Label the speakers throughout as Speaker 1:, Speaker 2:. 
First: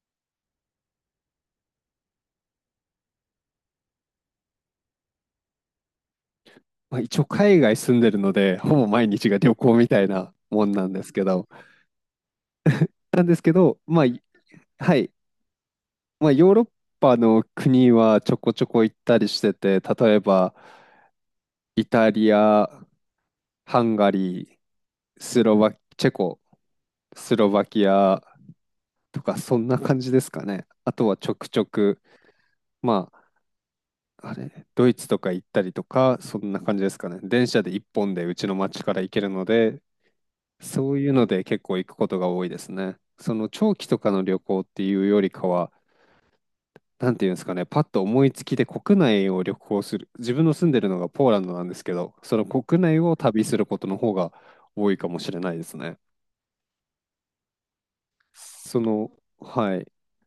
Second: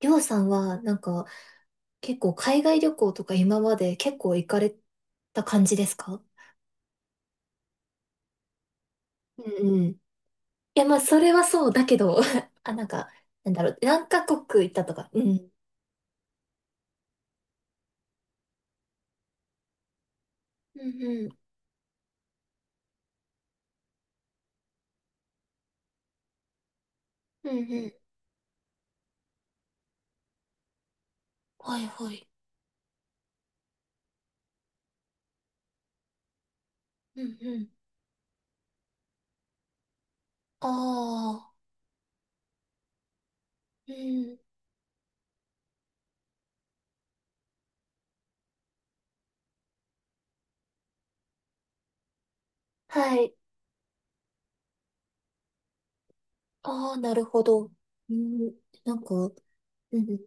Speaker 1: りょうさんは、結構海外旅行とか今まで結構行かれた感じですか？
Speaker 2: まあ、一応海外住んでるので、ほぼ毎日が旅
Speaker 1: う
Speaker 2: 行
Speaker 1: ん
Speaker 2: み
Speaker 1: うん。い
Speaker 2: たいなもん
Speaker 1: や、
Speaker 2: なん
Speaker 1: まあ、
Speaker 2: です
Speaker 1: そ
Speaker 2: け
Speaker 1: れは
Speaker 2: ど、
Speaker 1: そうだけど、あ、なんか、
Speaker 2: まあ、
Speaker 1: 何カ国行ったと
Speaker 2: は
Speaker 1: か。
Speaker 2: い、
Speaker 1: うん。
Speaker 2: まあ、ヨーロッパの国はちょこちょこ行ったりしてて、例えば、
Speaker 1: うんうん。
Speaker 2: イタリア、ハンガリー、スロバ、チェコ、スロ
Speaker 1: うんう
Speaker 2: バキ
Speaker 1: ん。
Speaker 2: アとか、そんな感じですかね。あとはちょくちょ
Speaker 1: はい
Speaker 2: く、
Speaker 1: はい。
Speaker 2: まあ、あれ、ドイツとか行ったりとか、そんな感じですかね。
Speaker 1: うん
Speaker 2: 電
Speaker 1: う
Speaker 2: 車
Speaker 1: ん。
Speaker 2: で一本でうちの町から行けるので、
Speaker 1: あ
Speaker 2: そういうので
Speaker 1: あ、
Speaker 2: 結構行くことが多いですね。その長期
Speaker 1: う
Speaker 2: とかの
Speaker 1: ん。
Speaker 2: 旅行っていうよりかは、なんていうんですかね、パッと思いつきで国内を旅行する、自分の住んでるのがポーランドなんですけど、その国内
Speaker 1: は
Speaker 2: を
Speaker 1: い。
Speaker 2: 旅することの方が多いかもしれないですね。
Speaker 1: ああ、なるほど。うん。
Speaker 2: その、
Speaker 1: うん
Speaker 2: はい、
Speaker 1: うん。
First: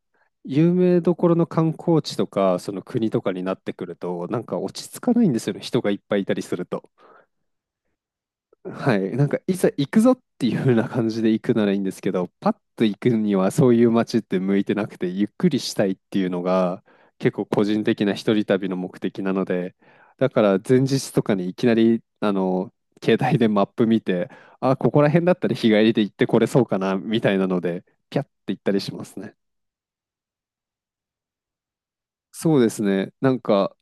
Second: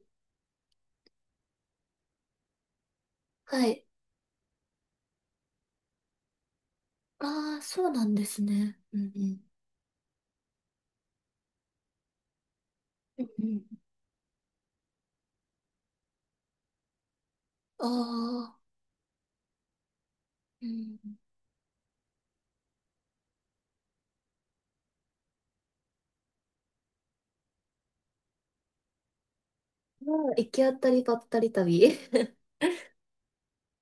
Speaker 2: 有名どころの観光地とか、その国とかになっ
Speaker 1: は
Speaker 2: て
Speaker 1: い。
Speaker 2: くると、なんか落ち着かないんですよね、人がいっぱいいたりすると。
Speaker 1: ああ、そうなんですね。
Speaker 2: は
Speaker 1: うん
Speaker 2: い、
Speaker 1: う
Speaker 2: なんか
Speaker 1: ん。
Speaker 2: いざ行くぞっていう風な感じで行くならいいんですけど、パッと行く
Speaker 1: うん
Speaker 2: に
Speaker 1: う
Speaker 2: はそう
Speaker 1: ん。
Speaker 2: いう街って向いてなくて、ゆっくりしたいっていうのが結構個人的な一人
Speaker 1: ああ、
Speaker 2: 旅の目的なので、だから
Speaker 1: う
Speaker 2: 前
Speaker 1: ん。
Speaker 2: 日とかにいきなりあの携帯でマップ見て、あ、ここら辺だったら日帰りで行ってこれそうかなみたいなので、ピャッて行ったりしますね。
Speaker 1: まあ、行き当たりばったり旅。
Speaker 2: そうですね。なんか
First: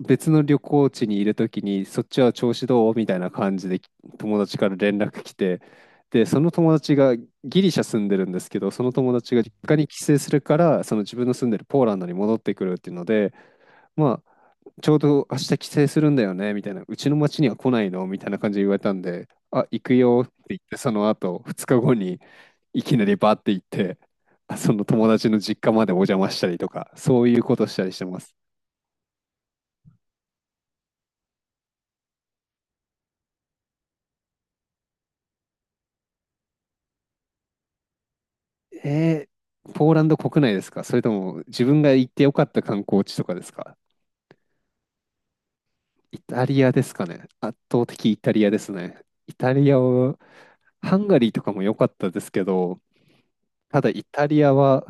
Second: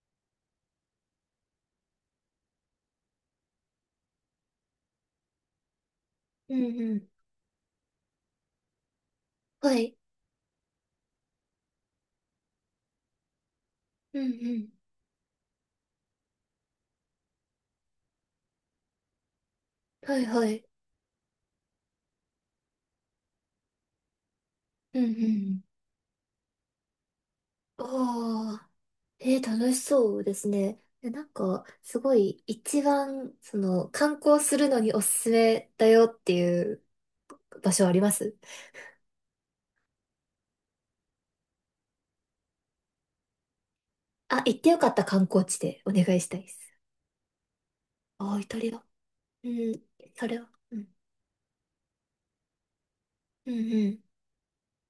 Speaker 2: 別の旅行地にいるときに、そっちは調子どうみたいな感じで友達から連絡来て、で、その
Speaker 1: うん
Speaker 2: 友
Speaker 1: う
Speaker 2: 達
Speaker 1: ん。
Speaker 2: がギリシャ住んでるんですけど、その友達が実
Speaker 1: は
Speaker 2: 家に
Speaker 1: い。
Speaker 2: 帰省するから、その自分の住んでるポーランドに戻ってくるっていうので、
Speaker 1: う
Speaker 2: まあ、
Speaker 1: んうん。
Speaker 2: ちょうど明日帰省するんだよね、みたいな、うちの町には来ないのみたいな感じで言われたんで、あ、行く
Speaker 1: は
Speaker 2: よ
Speaker 1: い
Speaker 2: って
Speaker 1: は
Speaker 2: 言っ
Speaker 1: い。
Speaker 2: て、その後、2日後にいきなりバーって行って、あその
Speaker 1: うん
Speaker 2: 友
Speaker 1: う
Speaker 2: 達の実
Speaker 1: ん。
Speaker 2: 家までお邪魔したりとか、そういうことしたりしてます。
Speaker 1: ああ、えー、楽しそうですね。えなんか、すごい、一番、観光するのにおすすめだよっていう場所あります？
Speaker 2: えー、ポーランド国内ですか？それとも自分が行ってよかった観光地とかですか？
Speaker 1: あ、行ってよかった観光地でお願
Speaker 2: イ
Speaker 1: いしたい
Speaker 2: タ
Speaker 1: で
Speaker 2: リア
Speaker 1: す。
Speaker 2: ですかね、圧倒的イタ
Speaker 1: ああ、
Speaker 2: リ
Speaker 1: イ
Speaker 2: アで
Speaker 1: タ
Speaker 2: す
Speaker 1: リア。
Speaker 2: ね。イ
Speaker 1: う
Speaker 2: タリア
Speaker 1: ん、
Speaker 2: は、
Speaker 1: それは。うん。
Speaker 2: ハンガリーとかも良かったですけど、
Speaker 1: うんう
Speaker 2: ただ
Speaker 1: ん。
Speaker 2: イタリアは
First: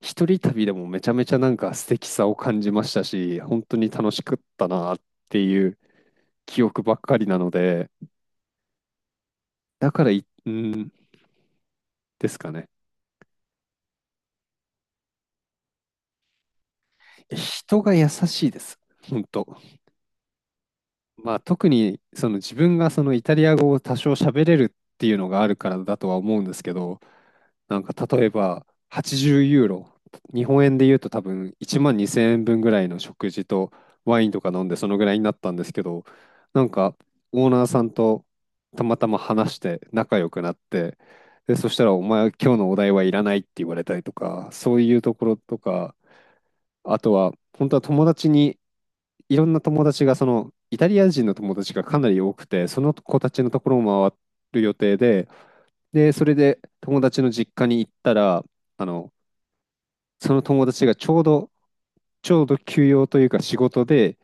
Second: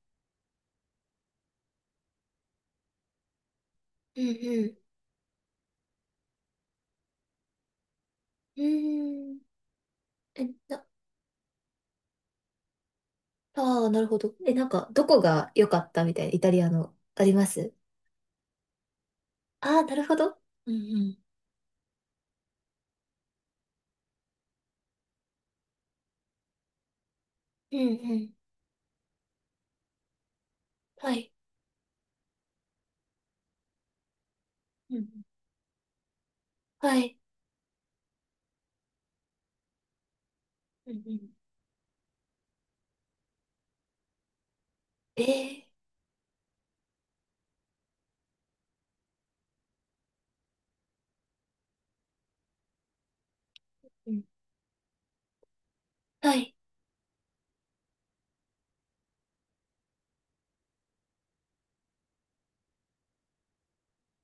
Speaker 2: 一人旅でもめちゃめちゃなんか素敵さを感じましたし、本当に楽し
Speaker 1: うん
Speaker 2: かっ
Speaker 1: う
Speaker 2: た
Speaker 1: ん。
Speaker 2: なっていう記憶ばっかりなので、
Speaker 1: うーん。
Speaker 2: だから
Speaker 1: え、
Speaker 2: う
Speaker 1: な、
Speaker 2: んですかね。
Speaker 1: ああ、なるほど。え、なんか、どこが良かったみたいな、イタリアの、あります？
Speaker 2: 人が優しいです。本当。
Speaker 1: ああー、なるほど。うんうん。
Speaker 2: まあ、特にその自分がそのイタリア語を多少喋れるっていうのがあるからだとは思うんですけど、
Speaker 1: う
Speaker 2: な
Speaker 1: ん
Speaker 2: んか
Speaker 1: う
Speaker 2: 例え
Speaker 1: ん。
Speaker 2: ば80ユーロ、日本円で言うと
Speaker 1: は
Speaker 2: 多
Speaker 1: い。
Speaker 2: 分1万2000円分ぐらいの食事とワインとか飲んでそ
Speaker 1: う
Speaker 2: のぐ
Speaker 1: ん。
Speaker 2: らいになったんですけど、なんか
Speaker 1: はい。
Speaker 2: オーナーさんとたまたま話して仲良くなっ
Speaker 1: う
Speaker 2: て、
Speaker 1: んうん。
Speaker 2: で、そしたらお前は今日のお題はいらないって言われたりとか、そういうと
Speaker 1: え
Speaker 2: ころと
Speaker 1: ー、
Speaker 2: か、あとは本当は友達にいろんな友達が、その、イタリア人の友達がかなり多くて、その子たちのところを
Speaker 1: う
Speaker 2: 回
Speaker 1: ん。
Speaker 2: る予定で、で、それ
Speaker 1: はい。
Speaker 2: で友達の実家に行ったら、あの、その友達がちょうど、休養というか仕事で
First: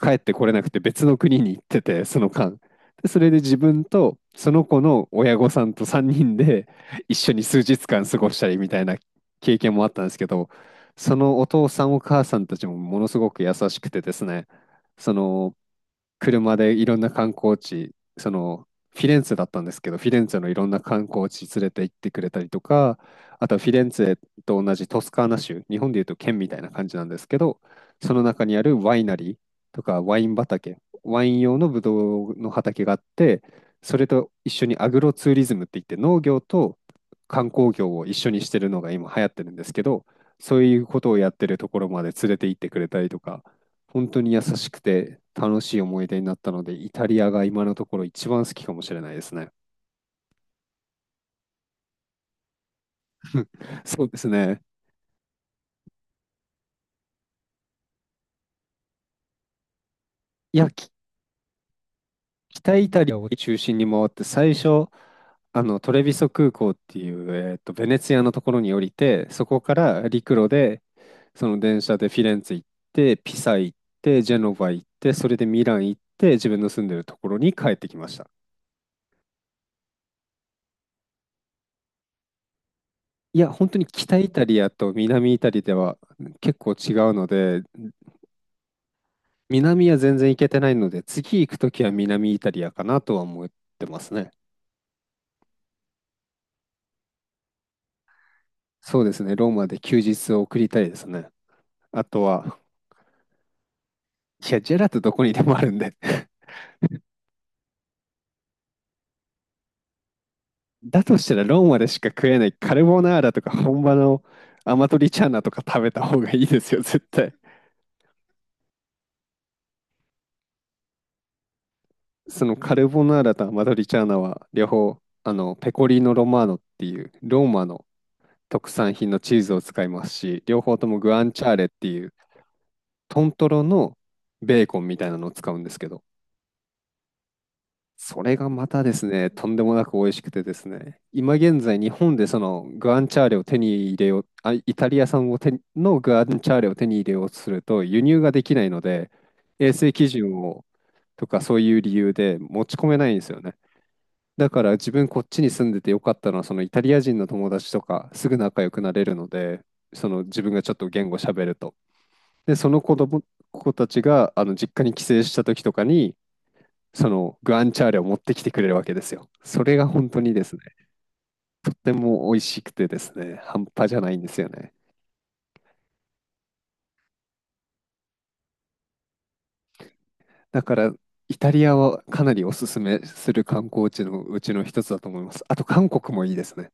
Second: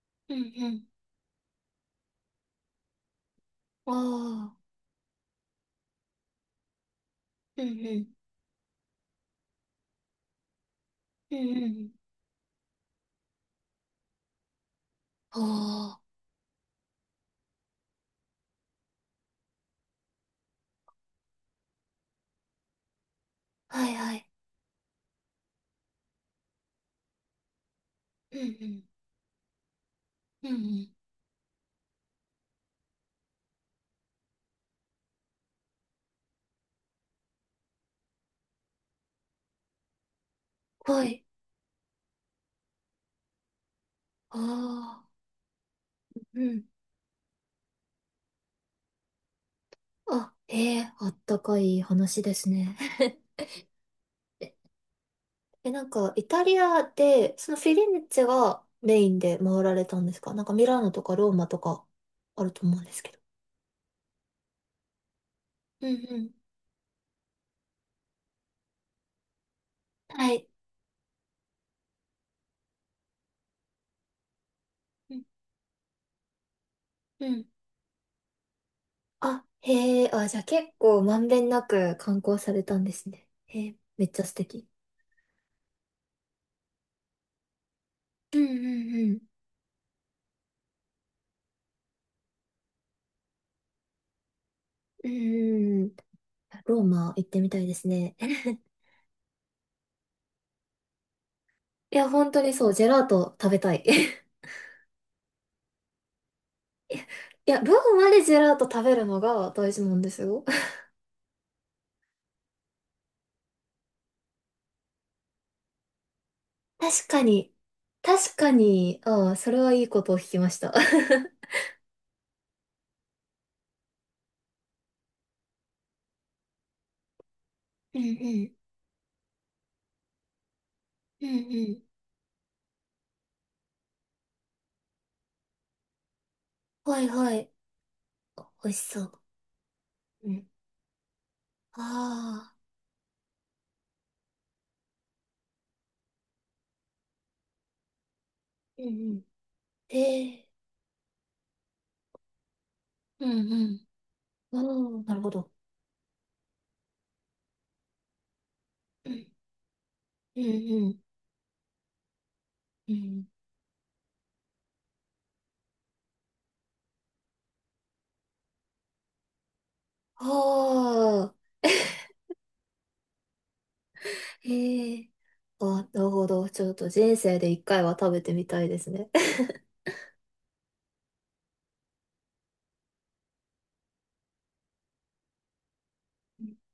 Speaker 2: 帰って
Speaker 1: う
Speaker 2: これ
Speaker 1: ん
Speaker 2: な
Speaker 1: う
Speaker 2: くて
Speaker 1: ん。
Speaker 2: 別の国に行ってて、その間。で、それで自分
Speaker 1: あ
Speaker 2: とそ
Speaker 1: あ。
Speaker 2: の子の親御さんと3人で一緒に数
Speaker 1: うん
Speaker 2: 日
Speaker 1: う
Speaker 2: 間
Speaker 1: ん。
Speaker 2: 過ごしたりみたいな経験もあったんですけど、そ
Speaker 1: う
Speaker 2: の
Speaker 1: ん
Speaker 2: お父
Speaker 1: う
Speaker 2: さ
Speaker 1: ん。
Speaker 2: んお母さんたちもものすごく優しくてですね、その、
Speaker 1: あ
Speaker 2: 車でいろんな観光地、そのフィレンツェだったんですけど、フィレンツェのいろんな観光地連れて行ってくれたりとか、あとはフィ
Speaker 1: あ。
Speaker 2: レン
Speaker 1: はい
Speaker 2: ツ
Speaker 1: は
Speaker 2: ェ
Speaker 1: い。
Speaker 2: と同じトスカーナ州、日本でいうと県みたいな感じなんですけど、その
Speaker 1: うん
Speaker 2: 中
Speaker 1: う
Speaker 2: にある
Speaker 1: ん。
Speaker 2: ワイナリーとかワイン
Speaker 1: うんう
Speaker 2: 畑、
Speaker 1: ん。
Speaker 2: ワイン用のブドウの畑があって、それと一緒にアグロツーリズムって言って農業と観光業を一緒にしてるのが今流行ってるんですけど、そういうこ
Speaker 1: は
Speaker 2: とを
Speaker 1: い。
Speaker 2: やってるところまで連れて行ってくれたりとか、本当に
Speaker 1: あ
Speaker 2: 優しく
Speaker 1: あ。
Speaker 2: て楽しい思い出になっ
Speaker 1: うんうん。え、うん。はい。
Speaker 2: た
Speaker 1: うんう
Speaker 2: の
Speaker 1: ん。
Speaker 2: で、イタリアが今のところ一番好きかもしれないですね。
Speaker 1: あ、ええ、あったかい話ですね。
Speaker 2: そうですね。
Speaker 1: え、なんか、イタリアで、そのフィレンツェがメインで回られたんですか？なんか
Speaker 2: い
Speaker 1: ミ
Speaker 2: や、
Speaker 1: ラ
Speaker 2: き
Speaker 1: ノとかローマとかあると
Speaker 2: 北
Speaker 1: 思うん
Speaker 2: イ
Speaker 1: です
Speaker 2: タリ
Speaker 1: け
Speaker 2: ア
Speaker 1: ど。
Speaker 2: を中心に回って、最初、あの
Speaker 1: う
Speaker 2: ト
Speaker 1: ん
Speaker 2: レビ
Speaker 1: う
Speaker 2: ソ
Speaker 1: ん。
Speaker 2: 空港っていう、ベネツィアのところに降りて、そこから陸
Speaker 1: はい。
Speaker 2: 路で、その電車でフィレンツェ行って、ピサ行って、ジェノバ行って、
Speaker 1: うん
Speaker 2: それでミラン行って、自分の住んでるとこ
Speaker 1: う
Speaker 2: ろ
Speaker 1: ん。
Speaker 2: に帰ってきました。
Speaker 1: あ、へえ、あ、じゃあ結構まんべんなく観光されたんですね。
Speaker 2: いや、
Speaker 1: へ
Speaker 2: 本
Speaker 1: え、
Speaker 2: 当に
Speaker 1: めっ
Speaker 2: 北
Speaker 1: ちゃ
Speaker 2: イ
Speaker 1: 素
Speaker 2: タリ
Speaker 1: 敵。
Speaker 2: アと南イタリアでは結構違うので、
Speaker 1: うんうん。
Speaker 2: 南は全然行けてないので、次行くときは南イタリアかなとは思ってますね。
Speaker 1: うん。うんうん。ローマ行ってみたいですね。
Speaker 2: そうですね、ローマで休日を送りたいですね。
Speaker 1: い
Speaker 2: あ
Speaker 1: や、
Speaker 2: と
Speaker 1: 本当に
Speaker 2: は、
Speaker 1: そう、ジェラート食べたい。
Speaker 2: いや、ジェラートどこにでもあるんで。
Speaker 1: いや、いやローマでジェラート食べるのが大事なんですよ。
Speaker 2: だとしたらローマでしか食えないカルボナーラとか本場のアマトリチャーナとか食べた方がいいです よ、絶
Speaker 1: 確か
Speaker 2: 対。
Speaker 1: に、確かに、ああ、それはいいことを聞きました。
Speaker 2: そのカルボナーラとアマトリチャーナは両方、あの、ペコリーノ・ロマーノっていうローマの
Speaker 1: うんうん、
Speaker 2: 特産品のチーズを使いますし、両方ともグア
Speaker 1: うん
Speaker 2: ンチャー
Speaker 1: う
Speaker 2: レっ
Speaker 1: ん。
Speaker 2: ていうトントロのベーコンみたいなのを使うんですけど、
Speaker 1: はいはい。
Speaker 2: それがま
Speaker 1: 美味し
Speaker 2: たで
Speaker 1: そ
Speaker 2: す
Speaker 1: う。
Speaker 2: ね、とんでもなく美味しく
Speaker 1: う
Speaker 2: て
Speaker 1: ん。
Speaker 2: ですね、今現在日本でそ
Speaker 1: ああ、
Speaker 2: のグアンチャーレを手に入れよう、あ、イタリア産を手にのグアンチャーレを手に入れようとすると輸入ができないの
Speaker 1: うんう
Speaker 2: で、
Speaker 1: ん。
Speaker 2: 衛生基
Speaker 1: え
Speaker 2: 準
Speaker 1: え、
Speaker 2: をとかそういう理由で持ち込めないんで
Speaker 1: う
Speaker 2: すよ
Speaker 1: ん
Speaker 2: ね。
Speaker 1: うん。
Speaker 2: だ
Speaker 1: あ
Speaker 2: から自
Speaker 1: あ、
Speaker 2: 分
Speaker 1: な
Speaker 2: こ
Speaker 1: る
Speaker 2: っ
Speaker 1: ほ
Speaker 2: ちに
Speaker 1: ど。
Speaker 2: 住んでてよかったのは、そのイタリア人の友達とかすぐ仲良くなれ
Speaker 1: う
Speaker 2: る
Speaker 1: ん
Speaker 2: ので、その
Speaker 1: う
Speaker 2: 自分がちょっと
Speaker 1: ん。
Speaker 2: 言語喋ると。で、その
Speaker 1: うん。
Speaker 2: 子たちが、あの、実家に帰省した時とかに、その、グアンチャーレを持ってきてくれるわけですよ。それが本当
Speaker 1: あ
Speaker 2: にですね、
Speaker 1: あ、
Speaker 2: とっても美味しくてですね、半端じゃないんですよね。
Speaker 1: へえ。あ、なるほど。ちょっと人生で一回は食べてみたいですね。
Speaker 2: だから、イタリアはかなりおすすめする観光地のうちの一つだと思います。あと、韓国もいいですね。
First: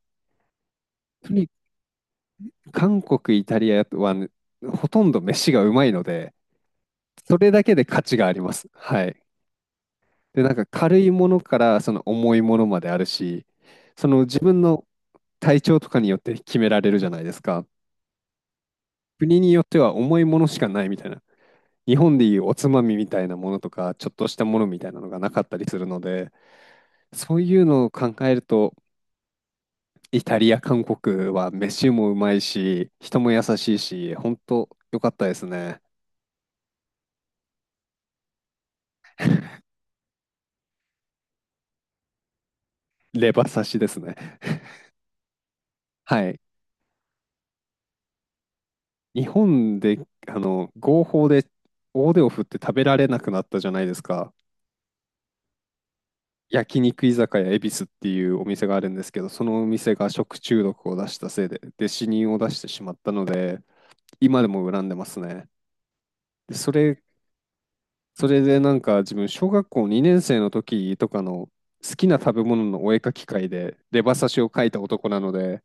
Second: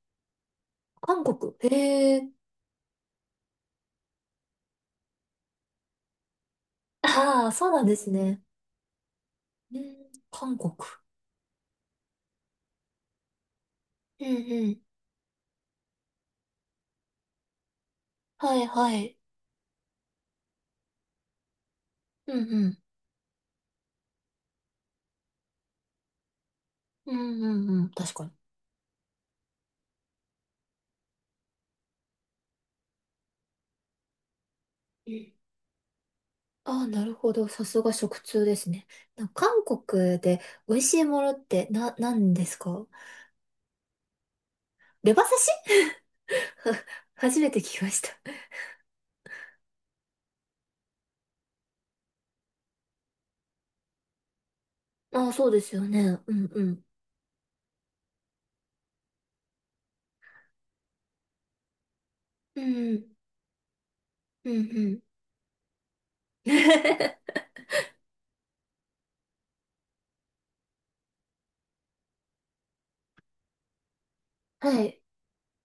Speaker 1: 韓
Speaker 2: とに
Speaker 1: 国。へえ。
Speaker 2: 韓国、イタリアは、ね、ほとんど飯がうまいので、そ
Speaker 1: あ
Speaker 2: れ
Speaker 1: あ、
Speaker 2: だ
Speaker 1: そう
Speaker 2: け
Speaker 1: な
Speaker 2: で
Speaker 1: んで
Speaker 2: 価
Speaker 1: す
Speaker 2: 値があり
Speaker 1: ね。
Speaker 2: ます。はい。
Speaker 1: うん、
Speaker 2: で、なん
Speaker 1: 韓
Speaker 2: か
Speaker 1: 国。
Speaker 2: 軽いものからその重いものまであるし、その
Speaker 1: う
Speaker 2: 自
Speaker 1: ん
Speaker 2: 分
Speaker 1: うん。
Speaker 2: の体調とかによって決められるじゃないですか。
Speaker 1: はいはい。
Speaker 2: 国によっては重いものしかないみたいな。日本で
Speaker 1: う
Speaker 2: い
Speaker 1: ん
Speaker 2: うお
Speaker 1: う
Speaker 2: つ
Speaker 1: ん。
Speaker 2: まみみたいなものとか、ちょっとしたものみたいなのがなかったりするので、
Speaker 1: う
Speaker 2: そう
Speaker 1: んう
Speaker 2: いう
Speaker 1: ん。う
Speaker 2: のを
Speaker 1: ん。
Speaker 2: 考
Speaker 1: 確かに。
Speaker 2: えると、イタリア、韓国は飯もうまいし、人も優しいし、本当良か
Speaker 1: う
Speaker 2: った
Speaker 1: ん。
Speaker 2: ですね。
Speaker 1: ああ、なるほど。さすが食通ですね。なんか韓国で美味しいものって何ですか？
Speaker 2: レバ刺しですね。
Speaker 1: レバ刺し？
Speaker 2: はい。
Speaker 1: 初めて聞きました。
Speaker 2: 日本で、あの、合法で大手を振って食べられなくなったじゃないですか。
Speaker 1: ああ、そうですよね。うんう
Speaker 2: 焼
Speaker 1: ん。
Speaker 2: 肉居酒屋恵比寿っていうお店があるんですけど、そのお店が食中毒を出したせいで、で、死人を出し
Speaker 1: う
Speaker 2: てしまっ
Speaker 1: ん、
Speaker 2: たので、今で
Speaker 1: うん、う
Speaker 2: も恨んで
Speaker 1: ん。
Speaker 2: ますね。で、それでなんか自分、小学校2年生の時とかの好きな食べ物のお絵描き会で、レバ刺しを描いた
Speaker 1: はい。
Speaker 2: 男なので、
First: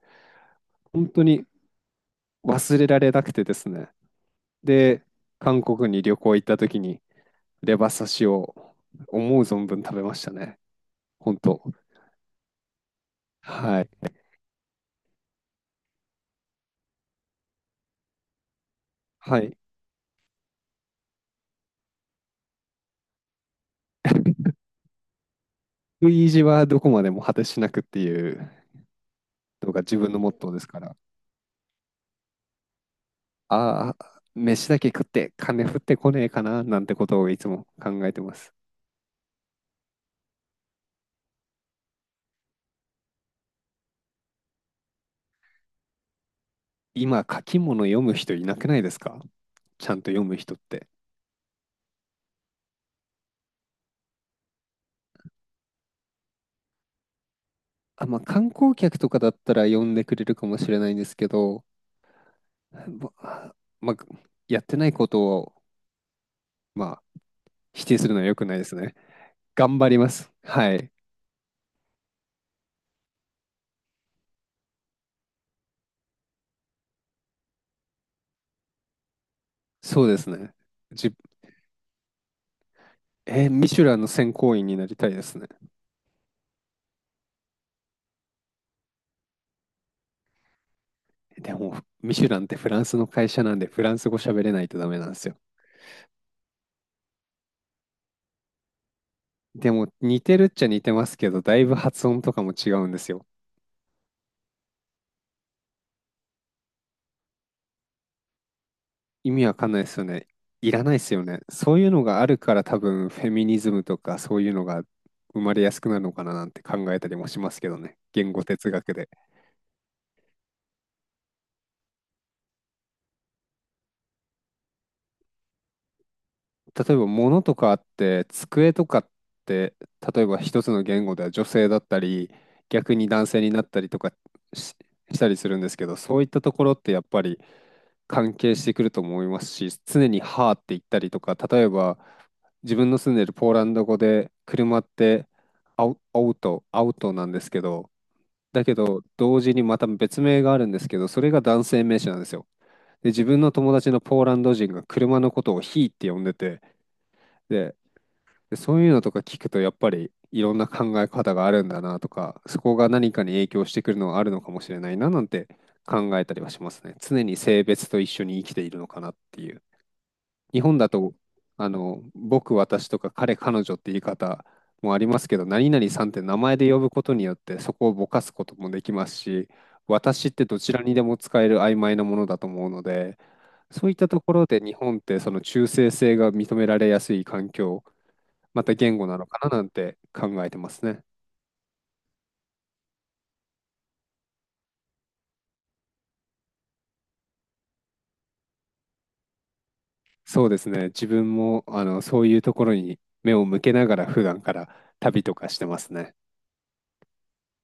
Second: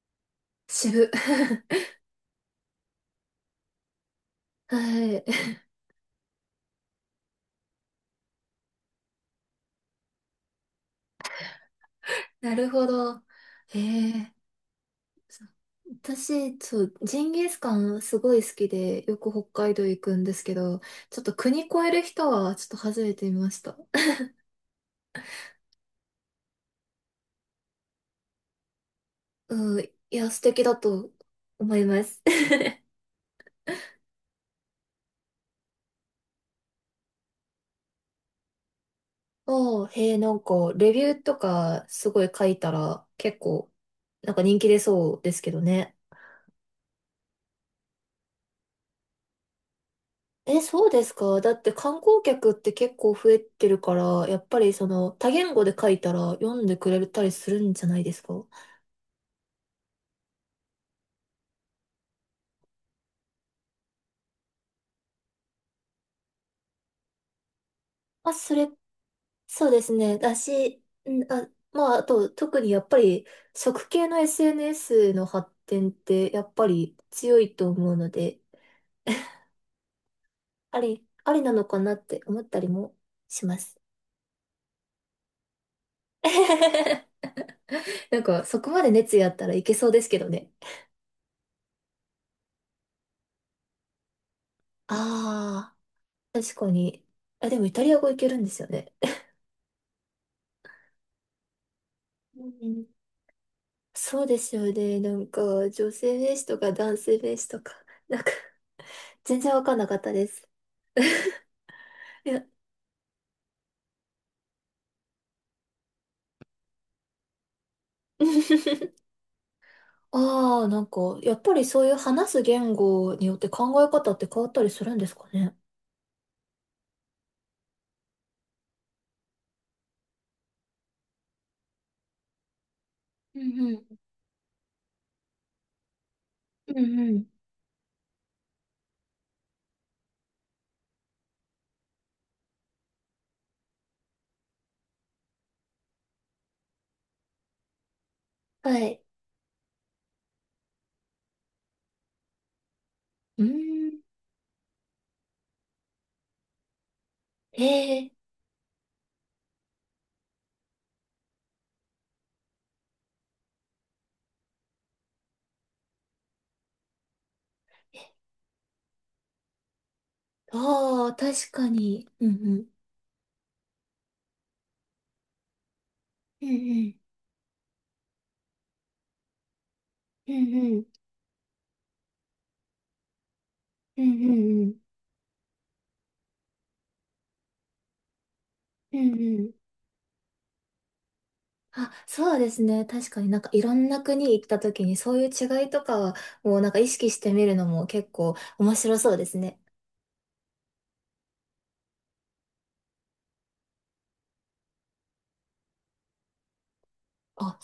Speaker 2: 本
Speaker 1: 渋。
Speaker 2: 当に 忘れられなくてですね。で、
Speaker 1: はい。
Speaker 2: 韓 国に旅行行った時に、レバ刺しを思う存分食べましたね。本当。
Speaker 1: なるほど。
Speaker 2: はい。
Speaker 1: ええ、そう、私、そう、ジンギスカンすごい好きで、よく
Speaker 2: は
Speaker 1: 北
Speaker 2: い。
Speaker 1: 海道行くんですけど、ちょっと国越える人はちょっと初めて見ました。
Speaker 2: 食い意地はどこまでも果てしなくっていうのが
Speaker 1: うん、
Speaker 2: 自分
Speaker 1: い
Speaker 2: のモ
Speaker 1: や、
Speaker 2: ッ
Speaker 1: 素
Speaker 2: トーで
Speaker 1: 敵
Speaker 2: す
Speaker 1: だ
Speaker 2: から、
Speaker 1: と思います。
Speaker 2: ああ、飯だけ食って金降ってこねえかななんてことをいつも考えてます。
Speaker 1: おー、へえ、なんか、レビューとかすごい書いたら結構、なんか人気出そうですけどね。
Speaker 2: 今、書き物読む人いなくないですか、ちゃんと読む人っ
Speaker 1: え、そ
Speaker 2: て。
Speaker 1: うですか？だって観光客って結構増えてるから、やっぱりその多言語で書いたら読んでくれたりするんじゃない
Speaker 2: あ、
Speaker 1: で
Speaker 2: まあ、
Speaker 1: すか？
Speaker 2: 観光客とかだったら読んでくれるかもしれないんですけど、ままあ、やってないことを、まあ、否定するのは
Speaker 1: あ、
Speaker 2: 良く
Speaker 1: そ
Speaker 2: ないで
Speaker 1: れ、
Speaker 2: すね。
Speaker 1: そう
Speaker 2: 頑
Speaker 1: で
Speaker 2: 張
Speaker 1: す
Speaker 2: りま
Speaker 1: ね。
Speaker 2: す。
Speaker 1: だ
Speaker 2: は
Speaker 1: し、
Speaker 2: い。
Speaker 1: んあ、まあ、あと特にやっぱり食系の SNS の発展ってやっぱり強いと思うので、
Speaker 2: そうですね。じ、
Speaker 1: ありなのかなって思ったりもし
Speaker 2: えー
Speaker 1: ま
Speaker 2: ミ
Speaker 1: す。
Speaker 2: シュランの選考員になりたいですね。
Speaker 1: なんかそこまで熱意あったらいけそうですけどね。
Speaker 2: でも、ミシュランってフランスの会社なんで、フランス語喋れないとダメなんですよ。
Speaker 1: ああ、確かに。あ、でもイタリア語いけるんですよね。
Speaker 2: でも、似てるっちゃ似てますけど、だいぶ発音と
Speaker 1: う
Speaker 2: かも違う
Speaker 1: ん、
Speaker 2: んですよ。
Speaker 1: そうですよね。なんか、女性名詞とか男性名詞とか、なんか、
Speaker 2: 意
Speaker 1: 全
Speaker 2: 味わ
Speaker 1: 然わ
Speaker 2: かん
Speaker 1: かん
Speaker 2: ないで
Speaker 1: なか
Speaker 2: す
Speaker 1: っ
Speaker 2: よ
Speaker 1: た
Speaker 2: ね。
Speaker 1: です。
Speaker 2: いらないですよね。そういうのが あ
Speaker 1: い
Speaker 2: る
Speaker 1: や、
Speaker 2: から多分、フェミニズムとかそういうのが生まれやすくなるのかななんて考えたりもしますけどね。言語哲学 で。
Speaker 1: ああ、なんか、やっぱりそういう話す言語によって考え方って変わったりするんですかね？
Speaker 2: 例えば、物とかあって、机とかって、例えば一つの言語では女性だったり、逆に男
Speaker 1: う
Speaker 2: 性に
Speaker 1: ん
Speaker 2: なっ
Speaker 1: う
Speaker 2: た
Speaker 1: ん。
Speaker 2: りとかし、したりするんですけど、そういったところ
Speaker 1: う
Speaker 2: ってや
Speaker 1: ん
Speaker 2: っ
Speaker 1: う
Speaker 2: ぱ
Speaker 1: ん。
Speaker 2: り関係してくると思いますし、常にはーって言ったりとか、例えば自分の住んでるポーランド語で車ってアウトなんですけど、だけ
Speaker 1: は
Speaker 2: ど
Speaker 1: い。
Speaker 2: 同時にまた別名があるんですけど、それが男性名詞なんですよ。で、自分
Speaker 1: うー
Speaker 2: の友達の
Speaker 1: ん。
Speaker 2: ポーランド人が車のことをヒーって呼んでて、
Speaker 1: え
Speaker 2: で、
Speaker 1: え、
Speaker 2: で、そういうのとか聞くと、やっぱりいろんな考え方があるんだなとか、そこが何かに影響してくるのはあるのかもしれないななんて考えたりはしますね。常に性別と一緒に生きているのかなっていう。日本だ
Speaker 1: あ
Speaker 2: と、
Speaker 1: あー、確かに。うんう
Speaker 2: 僕、
Speaker 1: ん。
Speaker 2: 私とか彼、彼女って言い方もありますけど、何々さんって名
Speaker 1: うんう
Speaker 2: 前で呼ぶ
Speaker 1: ん。
Speaker 2: ことによってそこをぼかすこともできますし、私っ
Speaker 1: うん
Speaker 2: てどち
Speaker 1: う
Speaker 2: ら
Speaker 1: ん。
Speaker 2: にでも使える曖昧なものだと思うので、そういっ
Speaker 1: う
Speaker 2: た
Speaker 1: ん
Speaker 2: と
Speaker 1: うん
Speaker 2: こ
Speaker 1: う
Speaker 2: ろで
Speaker 1: んう
Speaker 2: 日
Speaker 1: ん。
Speaker 2: 本ってその中性性が認められやすい環境、また言
Speaker 1: う
Speaker 2: 語
Speaker 1: ん
Speaker 2: なの
Speaker 1: う
Speaker 2: か
Speaker 1: ん。
Speaker 2: ななんて考えてますね。
Speaker 1: あ、そうですね。確かになんかいろんな国行った時にそういう違いとかはもうなんか意識してみるのも結構面白そうですね。
Speaker 2: そうですね。自分もそういうところに目を向けながら普段から旅とかしてますね。
Speaker 1: あ、